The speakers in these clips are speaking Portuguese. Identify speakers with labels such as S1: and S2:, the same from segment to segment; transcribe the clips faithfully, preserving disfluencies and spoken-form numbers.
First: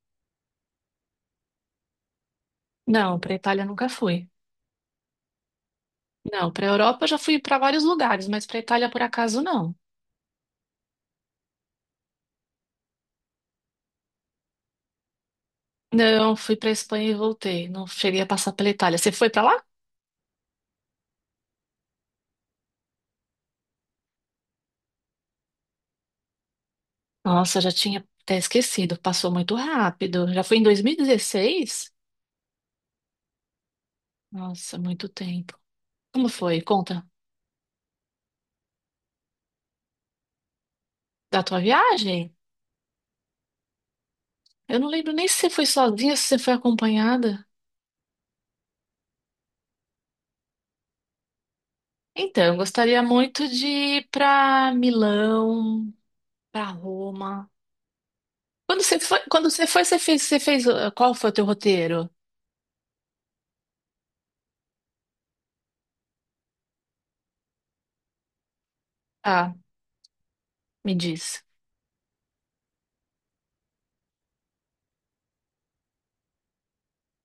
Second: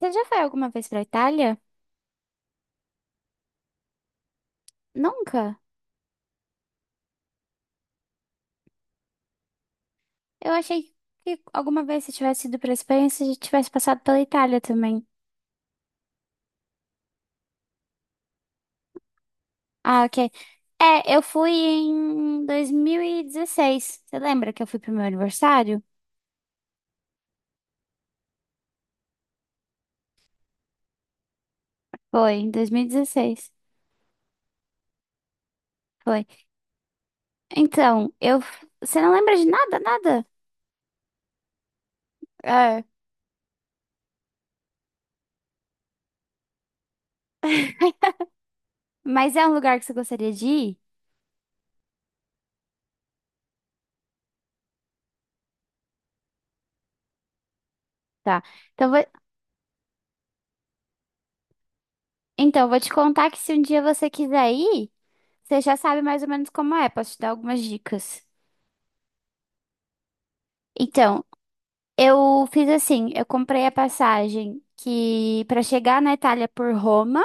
S1: Você já foi alguma vez pra Itália?
S2: Não, para Itália nunca fui.
S1: Nunca?
S2: Não, para Europa eu já fui para vários lugares, mas para Itália por acaso não.
S1: Eu achei que alguma vez você tivesse ido pra Espanha, você já tivesse passado pela Itália também.
S2: Não, fui para Espanha e voltei. Não cheguei a passar pela Itália. Você foi para lá?
S1: Ah, ok. É, eu fui em dois mil e dezesseis. Você lembra que eu fui pro meu aniversário?
S2: Nossa, já tinha até esquecido. Passou muito rápido. Já foi em dois mil e dezesseis?
S1: Foi, em dois mil e dezesseis.
S2: Nossa, muito tempo.
S1: Foi.
S2: Como foi? Conta
S1: Então, eu. Você não lembra de nada, nada?
S2: da tua viagem?
S1: É.
S2: Eu não lembro nem se você foi sozinha, se você foi acompanhada.
S1: Mas é um lugar que você gostaria de ir?
S2: Então, eu gostaria muito de ir para Milão, para Roma.
S1: Tá.
S2: Quando
S1: Então,
S2: você
S1: vou...
S2: foi, quando você foi, você fez, você fez, uh, qual foi o teu roteiro?
S1: então, eu vou te contar que, se um dia você quiser ir, você já sabe mais ou menos como é. Posso te dar algumas dicas.
S2: Ah, me
S1: Então,
S2: diz.
S1: eu fiz assim, eu comprei a passagem que para chegar na Itália por Roma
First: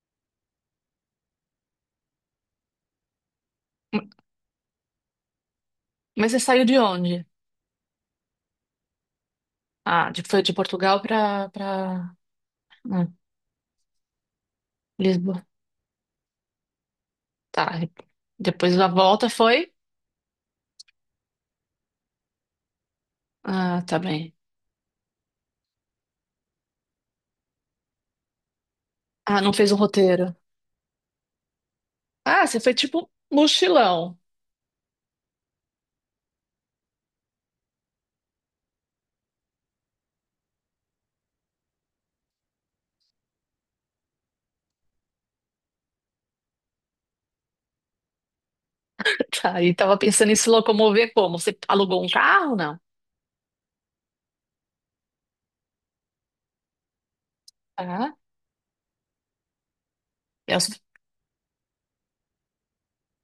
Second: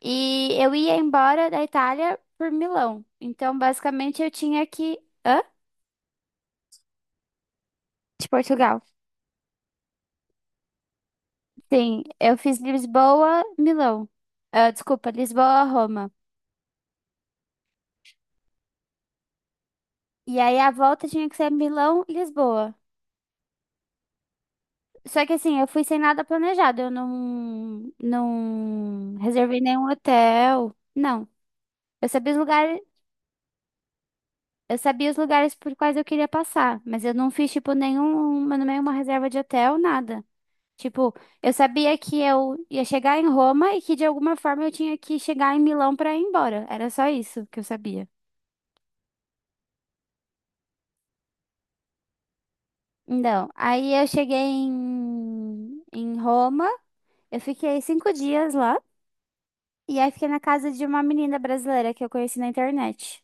S1: e eu ia embora da Itália por Milão. Então,
S2: M-
S1: basicamente, eu tinha que... Hã?
S2: Mas você saiu de onde?
S1: De Portugal.
S2: Ah, de, foi de Portugal para
S1: Sim,
S2: para
S1: eu fiz Lisboa, Milão. Ah, desculpa,
S2: Lisboa.
S1: Lisboa, Roma.
S2: Tá. E depois da volta foi?
S1: E aí a volta tinha que ser Milão, Lisboa.
S2: Ah, tá bem.
S1: Só que assim, eu fui sem nada planejado. Eu não, não
S2: Ah, não
S1: reservei
S2: fez um
S1: nenhum
S2: roteiro.
S1: hotel. Não. Eu sabia os
S2: Ah, você foi
S1: lugares.
S2: tipo mochilão.
S1: Eu sabia os lugares por quais eu queria passar, mas eu não fiz, tipo, nenhuma, nenhuma reserva de hotel, nada. Tipo, eu sabia que eu ia chegar em Roma e que de alguma forma eu tinha que chegar em Milão pra ir embora. Era só isso que eu sabia.
S2: Tá, e tava pensando em se locomover como? Você alugou um carro, não?
S1: Então, aí eu cheguei em, em Roma, eu fiquei cinco
S2: Ah,
S1: dias lá, e aí fiquei na
S2: e, é o
S1: casa
S2: su-
S1: de uma menina brasileira que eu conheci na internet.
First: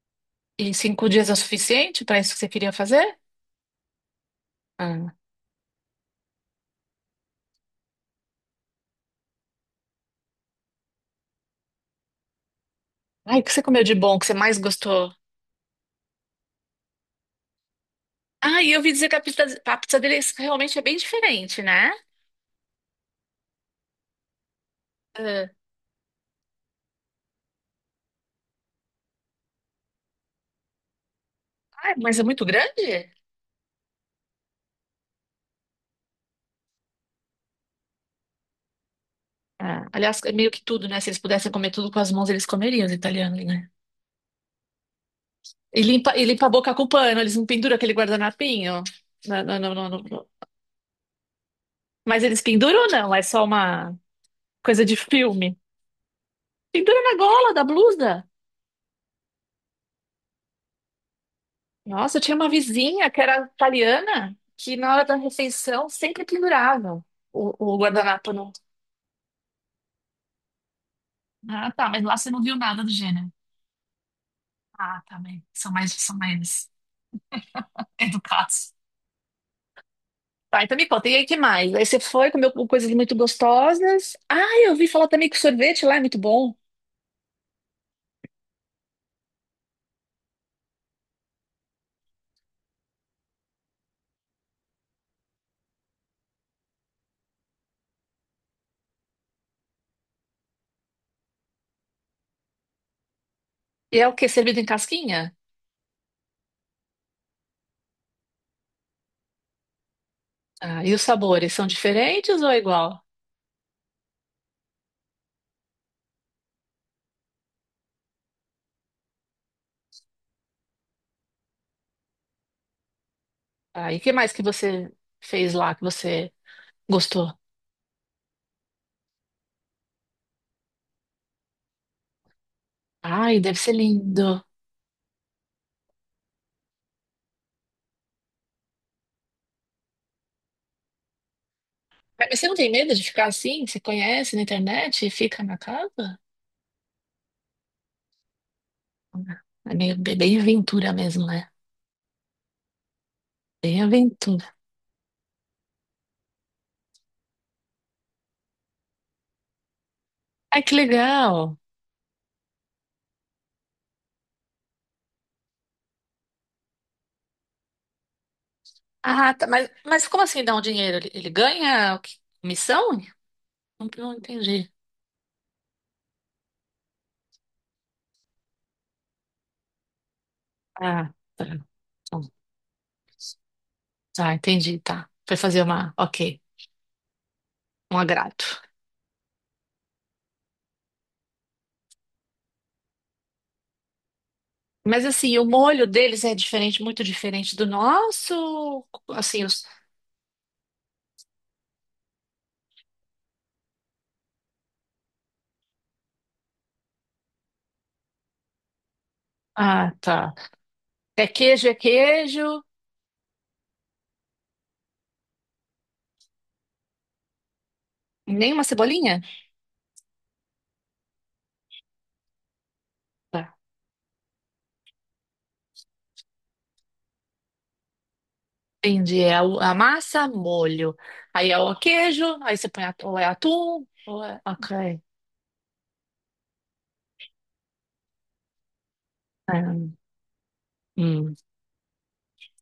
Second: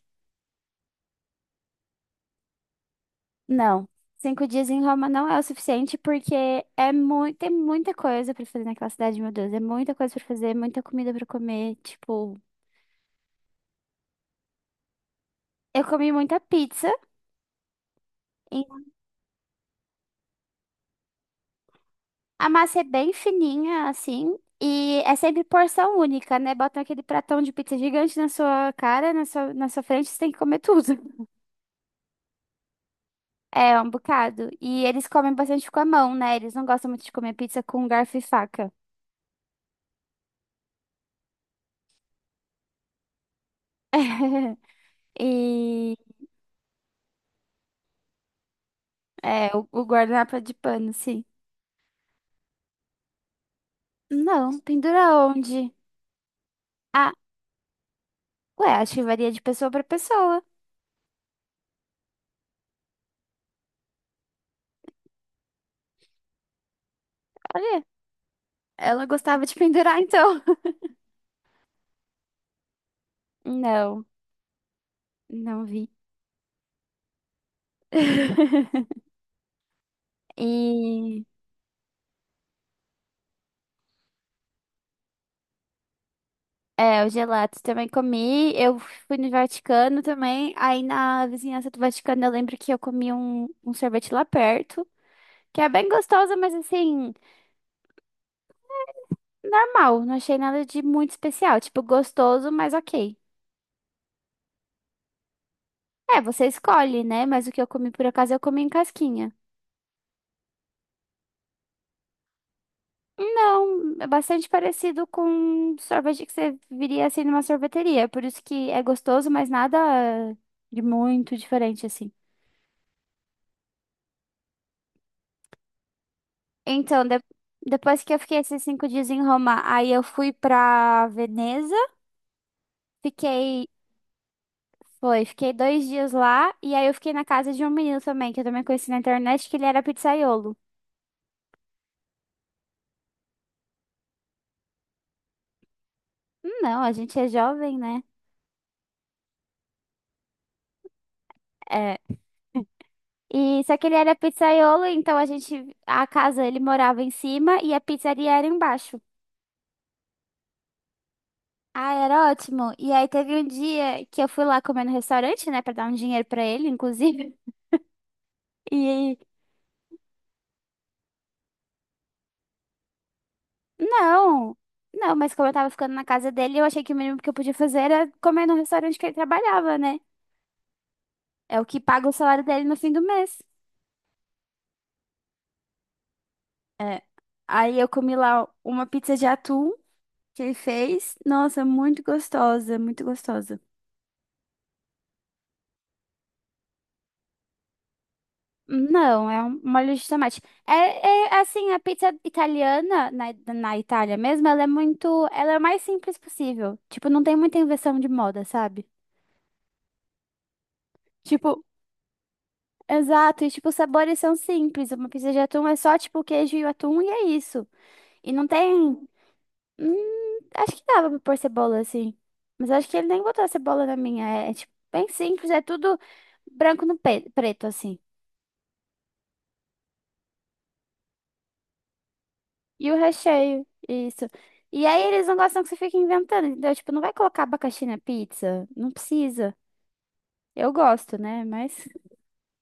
S2: e cinco dias é o suficiente para isso que você queria fazer?
S1: Não, cinco dias em Roma
S2: Ah,
S1: não é o suficiente, porque é muito, tem muita coisa pra fazer naquela cidade, meu Deus. É muita coisa pra fazer, muita comida pra comer. Tipo,
S2: ai, o que você comeu de bom, que você mais gostou?
S1: eu comi muita pizza. E
S2: Ah, e eu ouvi dizer que a pizza, a pizza deles realmente é bem diferente, né?
S1: A massa é bem fininha, assim, e é sempre
S2: Ah,
S1: porção única, né? Botam aquele pratão de pizza gigante na sua cara, na sua, na sua frente, você tem que comer tudo.
S2: ah, mas é muito grande?
S1: É, um bocado. E eles comem bastante com a mão, né? Eles não gostam muito de comer pizza com garfo e faca.
S2: É. Aliás, é meio que tudo, né? Se eles pudessem comer tudo com as mãos, eles comeriam, os italianos, né? E
S1: E
S2: limpa, e limpa a boca com pano, eles não penduram aquele guardanapinho. Não,
S1: é,
S2: não,
S1: o,
S2: não,
S1: o
S2: não, não.
S1: guardanapo é de pano, sim.
S2: Mas eles penduram ou não? É só uma
S1: Não,
S2: coisa de
S1: pendurar
S2: filme.
S1: onde?
S2: Pendura
S1: Ah,
S2: na gola da blusa.
S1: ué, acho que varia de pessoa pra pessoa.
S2: Nossa, eu tinha uma vizinha que era italiana, que na hora da refeição sempre pendurava o, o
S1: Olha,
S2: guardanapo. No...
S1: ela gostava de pendurar, então.
S2: Ah, tá, mas lá você não viu nada do gênero.
S1: Não,
S2: Ah, tá bem.
S1: não
S2: São
S1: vi.
S2: mais, são mais educados. Tá, então me conta, e
S1: E
S2: aí que mais? Aí você foi, comeu coisas muito gostosas. Ah, eu ouvi falar também que o sorvete lá é muito bom.
S1: é, o gelato também comi. Eu fui no Vaticano também. Aí na vizinhança do Vaticano eu lembro que eu comi um, um sorvete lá perto, que é bem gostoso, mas assim, normal. Não achei nada de muito especial. Tipo, gostoso, mas ok.
S2: E é o quê? Servido em casquinha?
S1: É, você escolhe, né? Mas o que eu comi, por acaso eu comi em casquinha.
S2: Ah, e os sabores são diferentes ou é igual?
S1: Não, é bastante parecido com sorvete que você viria assim numa sorveteria. Por isso que é gostoso, mas nada de muito diferente assim.
S2: Ah, e que mais que você fez lá que você
S1: Então, de-
S2: gostou?
S1: depois que eu fiquei esses cinco dias em Roma, aí eu fui pra Veneza,
S2: Ai, deve
S1: fiquei,
S2: ser lindo.
S1: foi, fiquei dois dias lá, e aí eu fiquei na casa de um menino também, que eu também conheci na internet, que ele era pizzaiolo.
S2: Ah, mas você não tem medo de ficar assim? Você conhece na internet e fica na casa?
S1: Não, a gente é jovem, né?
S2: Ah, é meio, bem bem aventura mesmo, né?
S1: É. E só
S2: Bem
S1: que ele era
S2: aventura.
S1: pizzaiolo, então a gente, a casa, ele morava em cima e a pizzaria era embaixo.
S2: Ai, que legal.
S1: Ah, era ótimo. E aí teve um dia que eu fui lá comer no restaurante, né, pra dar um dinheiro pra ele, inclusive. E
S2: Ah, tá, mas, mas como assim dá um dinheiro? Ele, ele ganha o quê? Comissão? Não, não
S1: não,
S2: entendi.
S1: não, mas como eu tava ficando na casa dele, eu achei que o mínimo que eu podia fazer era comer no restaurante que ele trabalhava, né?
S2: Ah, tá.
S1: É o que paga o
S2: Então,
S1: salário dele no fim do mês.
S2: tá, entendi, tá. Foi fazer uma, ok,
S1: É. Aí eu
S2: um
S1: comi
S2: agrado.
S1: lá uma pizza de atum que ele fez. Nossa, muito gostosa, muito gostosa.
S2: Mas assim, o molho deles é diferente, muito diferente do nosso.
S1: Não, é
S2: Assim,
S1: um-
S2: os...
S1: uma molho de tomate. É, é, assim, a pizza italiana na, na Itália mesmo, ela é muito, ela é o mais simples possível. Tipo, não tem muita invenção de moda, sabe?
S2: Ah, tá. É
S1: Tipo,
S2: queijo, é queijo.
S1: exato, e tipo, os sabores são simples. Uma pizza de atum é só tipo queijo e o atum e é isso. E não
S2: Nem uma
S1: tem,
S2: cebolinha?
S1: hum, acho que dava pra pôr cebola assim. Mas acho que ele nem botou a
S2: Tá.
S1: cebola na minha. É, é, tipo bem simples, é tudo branco no pe- preto assim.
S2: Entendi. É a, a massa, molho. Aí é o queijo, aí você põe
S1: E o
S2: atu- ou é
S1: recheio,
S2: atum, ou
S1: isso.
S2: é...
S1: E
S2: ok.
S1: aí eles não gostam que você fique inventando, entendeu? Tipo, não vai colocar abacaxi na pizza? Não precisa.
S2: É,
S1: Eu gosto,
S2: hum.
S1: né? Mas.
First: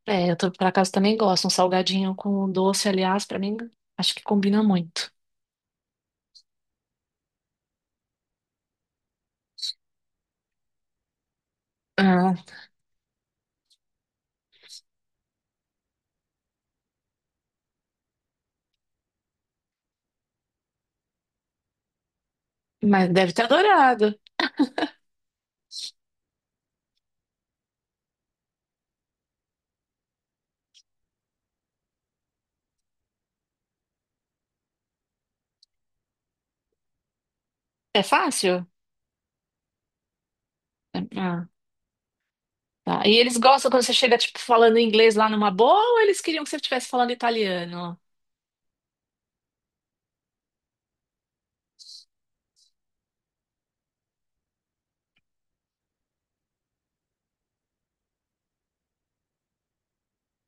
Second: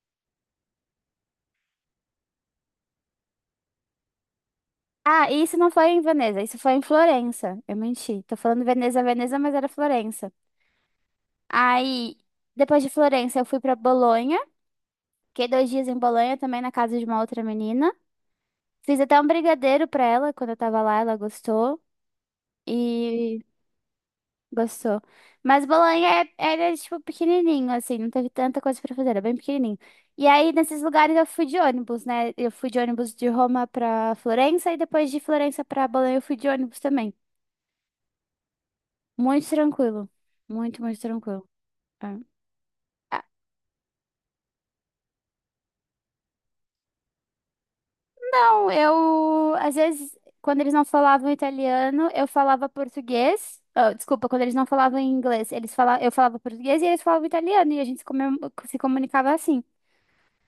S2: É, eu tô, por acaso também gosto. Um salgadinho com doce, aliás, pra mim, acho que combina muito.
S1: Ah, e isso não foi em Veneza, isso foi em Florença. Eu menti. Tô falando Veneza, Veneza, mas era Florença. Aí,
S2: Ah,
S1: depois de Florença, eu fui pra Bolonha. Fiquei dois dias em Bolonha, também na casa de uma outra menina. Fiz até um brigadeiro pra ela quando eu tava lá, ela gostou.
S2: mas deve ter
S1: E
S2: adorado.
S1: Gostou. Mas Bolonha é- era, tipo, pequenininho, assim, não teve tanta coisa pra fazer, era bem pequenininho. E aí, nesses lugares, eu fui de ônibus, né? Eu fui de ônibus de Roma pra Florença e depois de Florença pra Bolonha eu fui de ônibus também.
S2: É fácil?
S1: Muito tranquilo. Muito, muito
S2: É- Ah,
S1: tranquilo. É.
S2: tá. E
S1: Ah,
S2: eles gostam quando você chega, tipo, falando inglês lá numa boa ou eles queriam que você estivesse falando italiano?
S1: não, eu... Às vezes, quando eles não falavam italiano, eu falava português. Ah, desculpa, quando eles não falavam inglês, eles fala... eu falava português e eles falavam italiano e a gente se, comem- se comunicava assim.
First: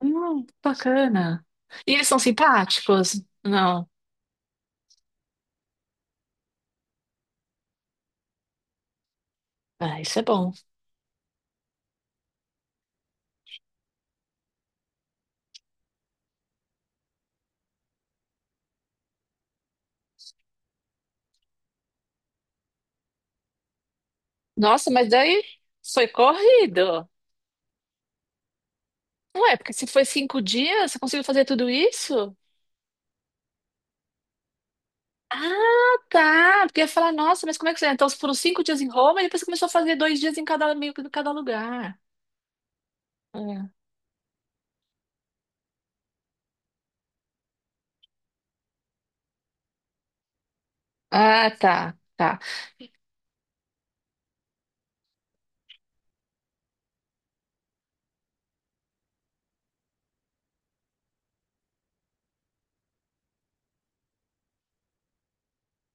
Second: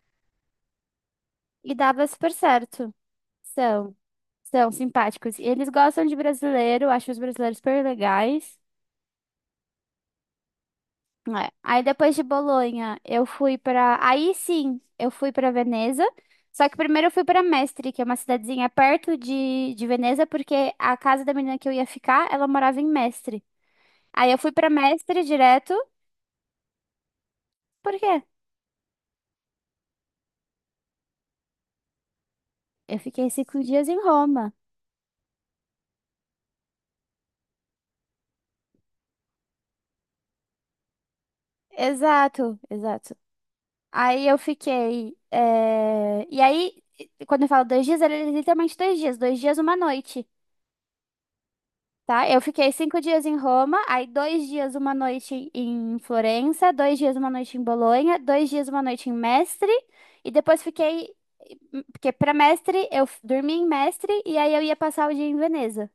S2: Hum, bacana.
S1: E
S2: E
S1: dava
S2: eles são
S1: super certo.
S2: simpáticos? Não.
S1: São, são simpáticos. E eles gostam de brasileiro, acham os brasileiros super legais.
S2: Ah, isso é bom.
S1: É. Aí depois de Bolonha, eu fui pra. Aí sim, eu fui pra Veneza. Só que primeiro eu fui pra Mestre, que é uma cidadezinha perto de, de Veneza, porque a casa da menina que eu ia ficar, ela morava em Mestre. Aí eu fui pra
S2: Nossa, mas
S1: Mestre
S2: daí
S1: direto,
S2: foi corrido.
S1: por quê?
S2: Ué, porque se foi cinco dias, você conseguiu fazer tudo isso?
S1: Eu fiquei cinco dias em Roma.
S2: Ah, tá. Porque eu ia falar, nossa, mas como é que você... é? Então foram cinco dias em Roma e depois você começou a fazer dois dias em cada, meio que em cada lugar.
S1: Exato, exato.
S2: Ah,
S1: Aí eu fiquei. eh, E aí, quando eu falo dois dias, era literalmente dois dias, dois dias, uma noite,
S2: ah, tá,
S1: tá?
S2: tá.
S1: Eu fiquei cinco dias em Roma, aí dois dias, uma noite em Florença, dois dias, uma noite em Bolonha, dois dias, uma noite em Mestre, e depois fiquei. Porque pra Mestre, eu f- dormi em Mestre, e aí eu ia passar o dia em Veneza.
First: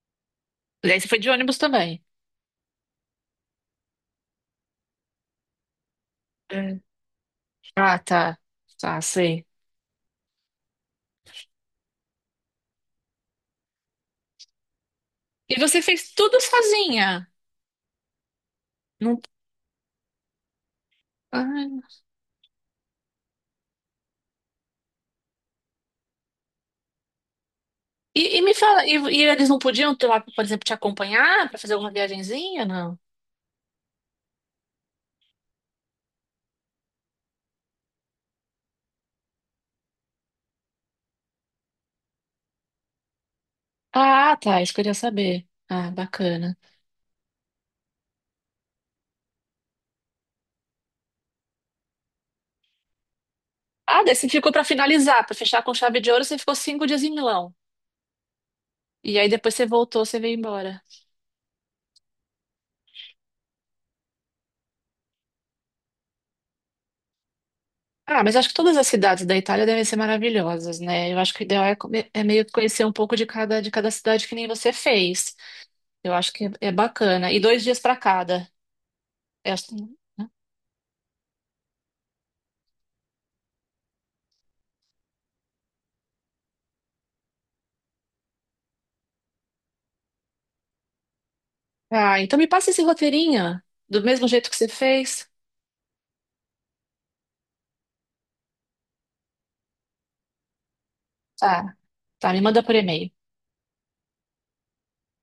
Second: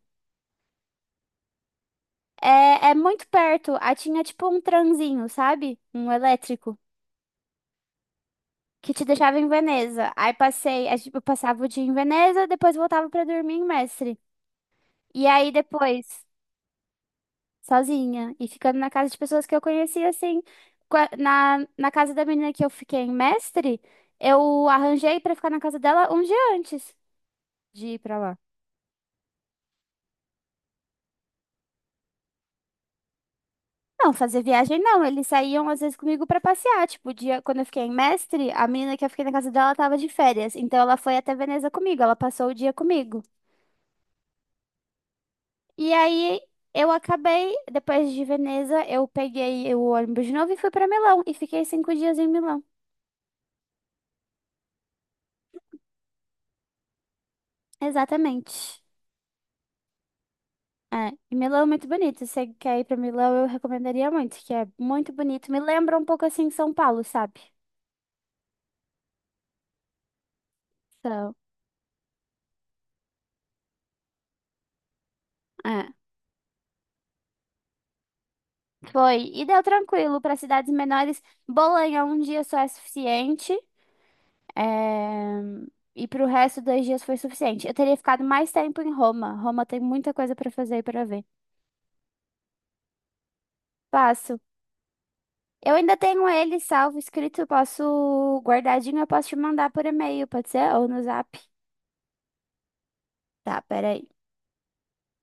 S2: E aí você foi de ônibus também?
S1: É, é muito perto, aí tinha tipo um tranzinho, sabe? Um elétrico
S2: É. Ah, tá.
S1: que
S2: Tá,
S1: te deixava
S2: sei.
S1: em Veneza. Aí passei, aí, tipo, eu passava o dia em Veneza, depois voltava pra dormir em Mestre. E aí
S2: E você fez
S1: depois,
S2: tudo sozinha.
S1: sozinha, e ficando na casa de
S2: Não...
S1: pessoas que eu conhecia, assim, qua- na,
S2: Ah.
S1: na casa da menina que eu fiquei em Mestre, eu arranjei pra ficar na casa dela um dia antes de ir pra
S2: E,
S1: lá.
S2: e me fala, e, e eles não podiam ter lá, por exemplo, te acompanhar para fazer alguma viagenzinha, não?
S1: Não, fazer viagem não, eles saíam às vezes comigo pra passear, tipo, o dia quando eu fiquei em Mestre, a menina que eu fiquei na casa dela tava de férias, então ela foi até Veneza comigo, ela passou o dia comigo.
S2: Ah, tá, isso que eu queria saber. Ah,
S1: E aí
S2: bacana.
S1: eu acabei, depois de Veneza, eu peguei o ônibus de novo e fui pra Milão. E fiquei cinco dias em Milão.
S2: Ah, daí você ficou para finalizar, para fechar com chave de ouro, você ficou cinco dias em Milão.
S1: Exatamente.
S2: E aí depois você voltou, você veio embora.
S1: É, e Milão é muito bonito. Se você quer ir pra Milão, eu recomendaria muito, que é muito bonito. Me lembra um pouco assim São Paulo, sabe?
S2: Ah, mas acho que todas as cidades da Itália devem ser maravilhosas, né? Eu acho
S1: Então,
S2: que o ideal é, come- é meio que conhecer um pouco de cada, de cada cidade que nem você fez.
S1: é.
S2: Eu acho que é é bacana. E dois dias para cada.
S1: Foi. E
S2: É
S1: deu
S2: assim,
S1: tranquilo
S2: né?
S1: para cidades menores. Bolonha um dia só é suficiente. É... E pro resto, dois dias foi suficiente. Eu teria ficado mais tempo em Roma. Roma tem muita coisa para fazer e para ver.
S2: Ah, então me passa esse roteirinho, do mesmo
S1: Passo.
S2: jeito que você fez.
S1: Eu ainda tenho ele salvo, escrito, posso guardadinho, eu posso te mandar por e-mail, pode ser? Ou no zap.
S2: Tá, tá, me manda por e-mail.
S1: Tá, peraí.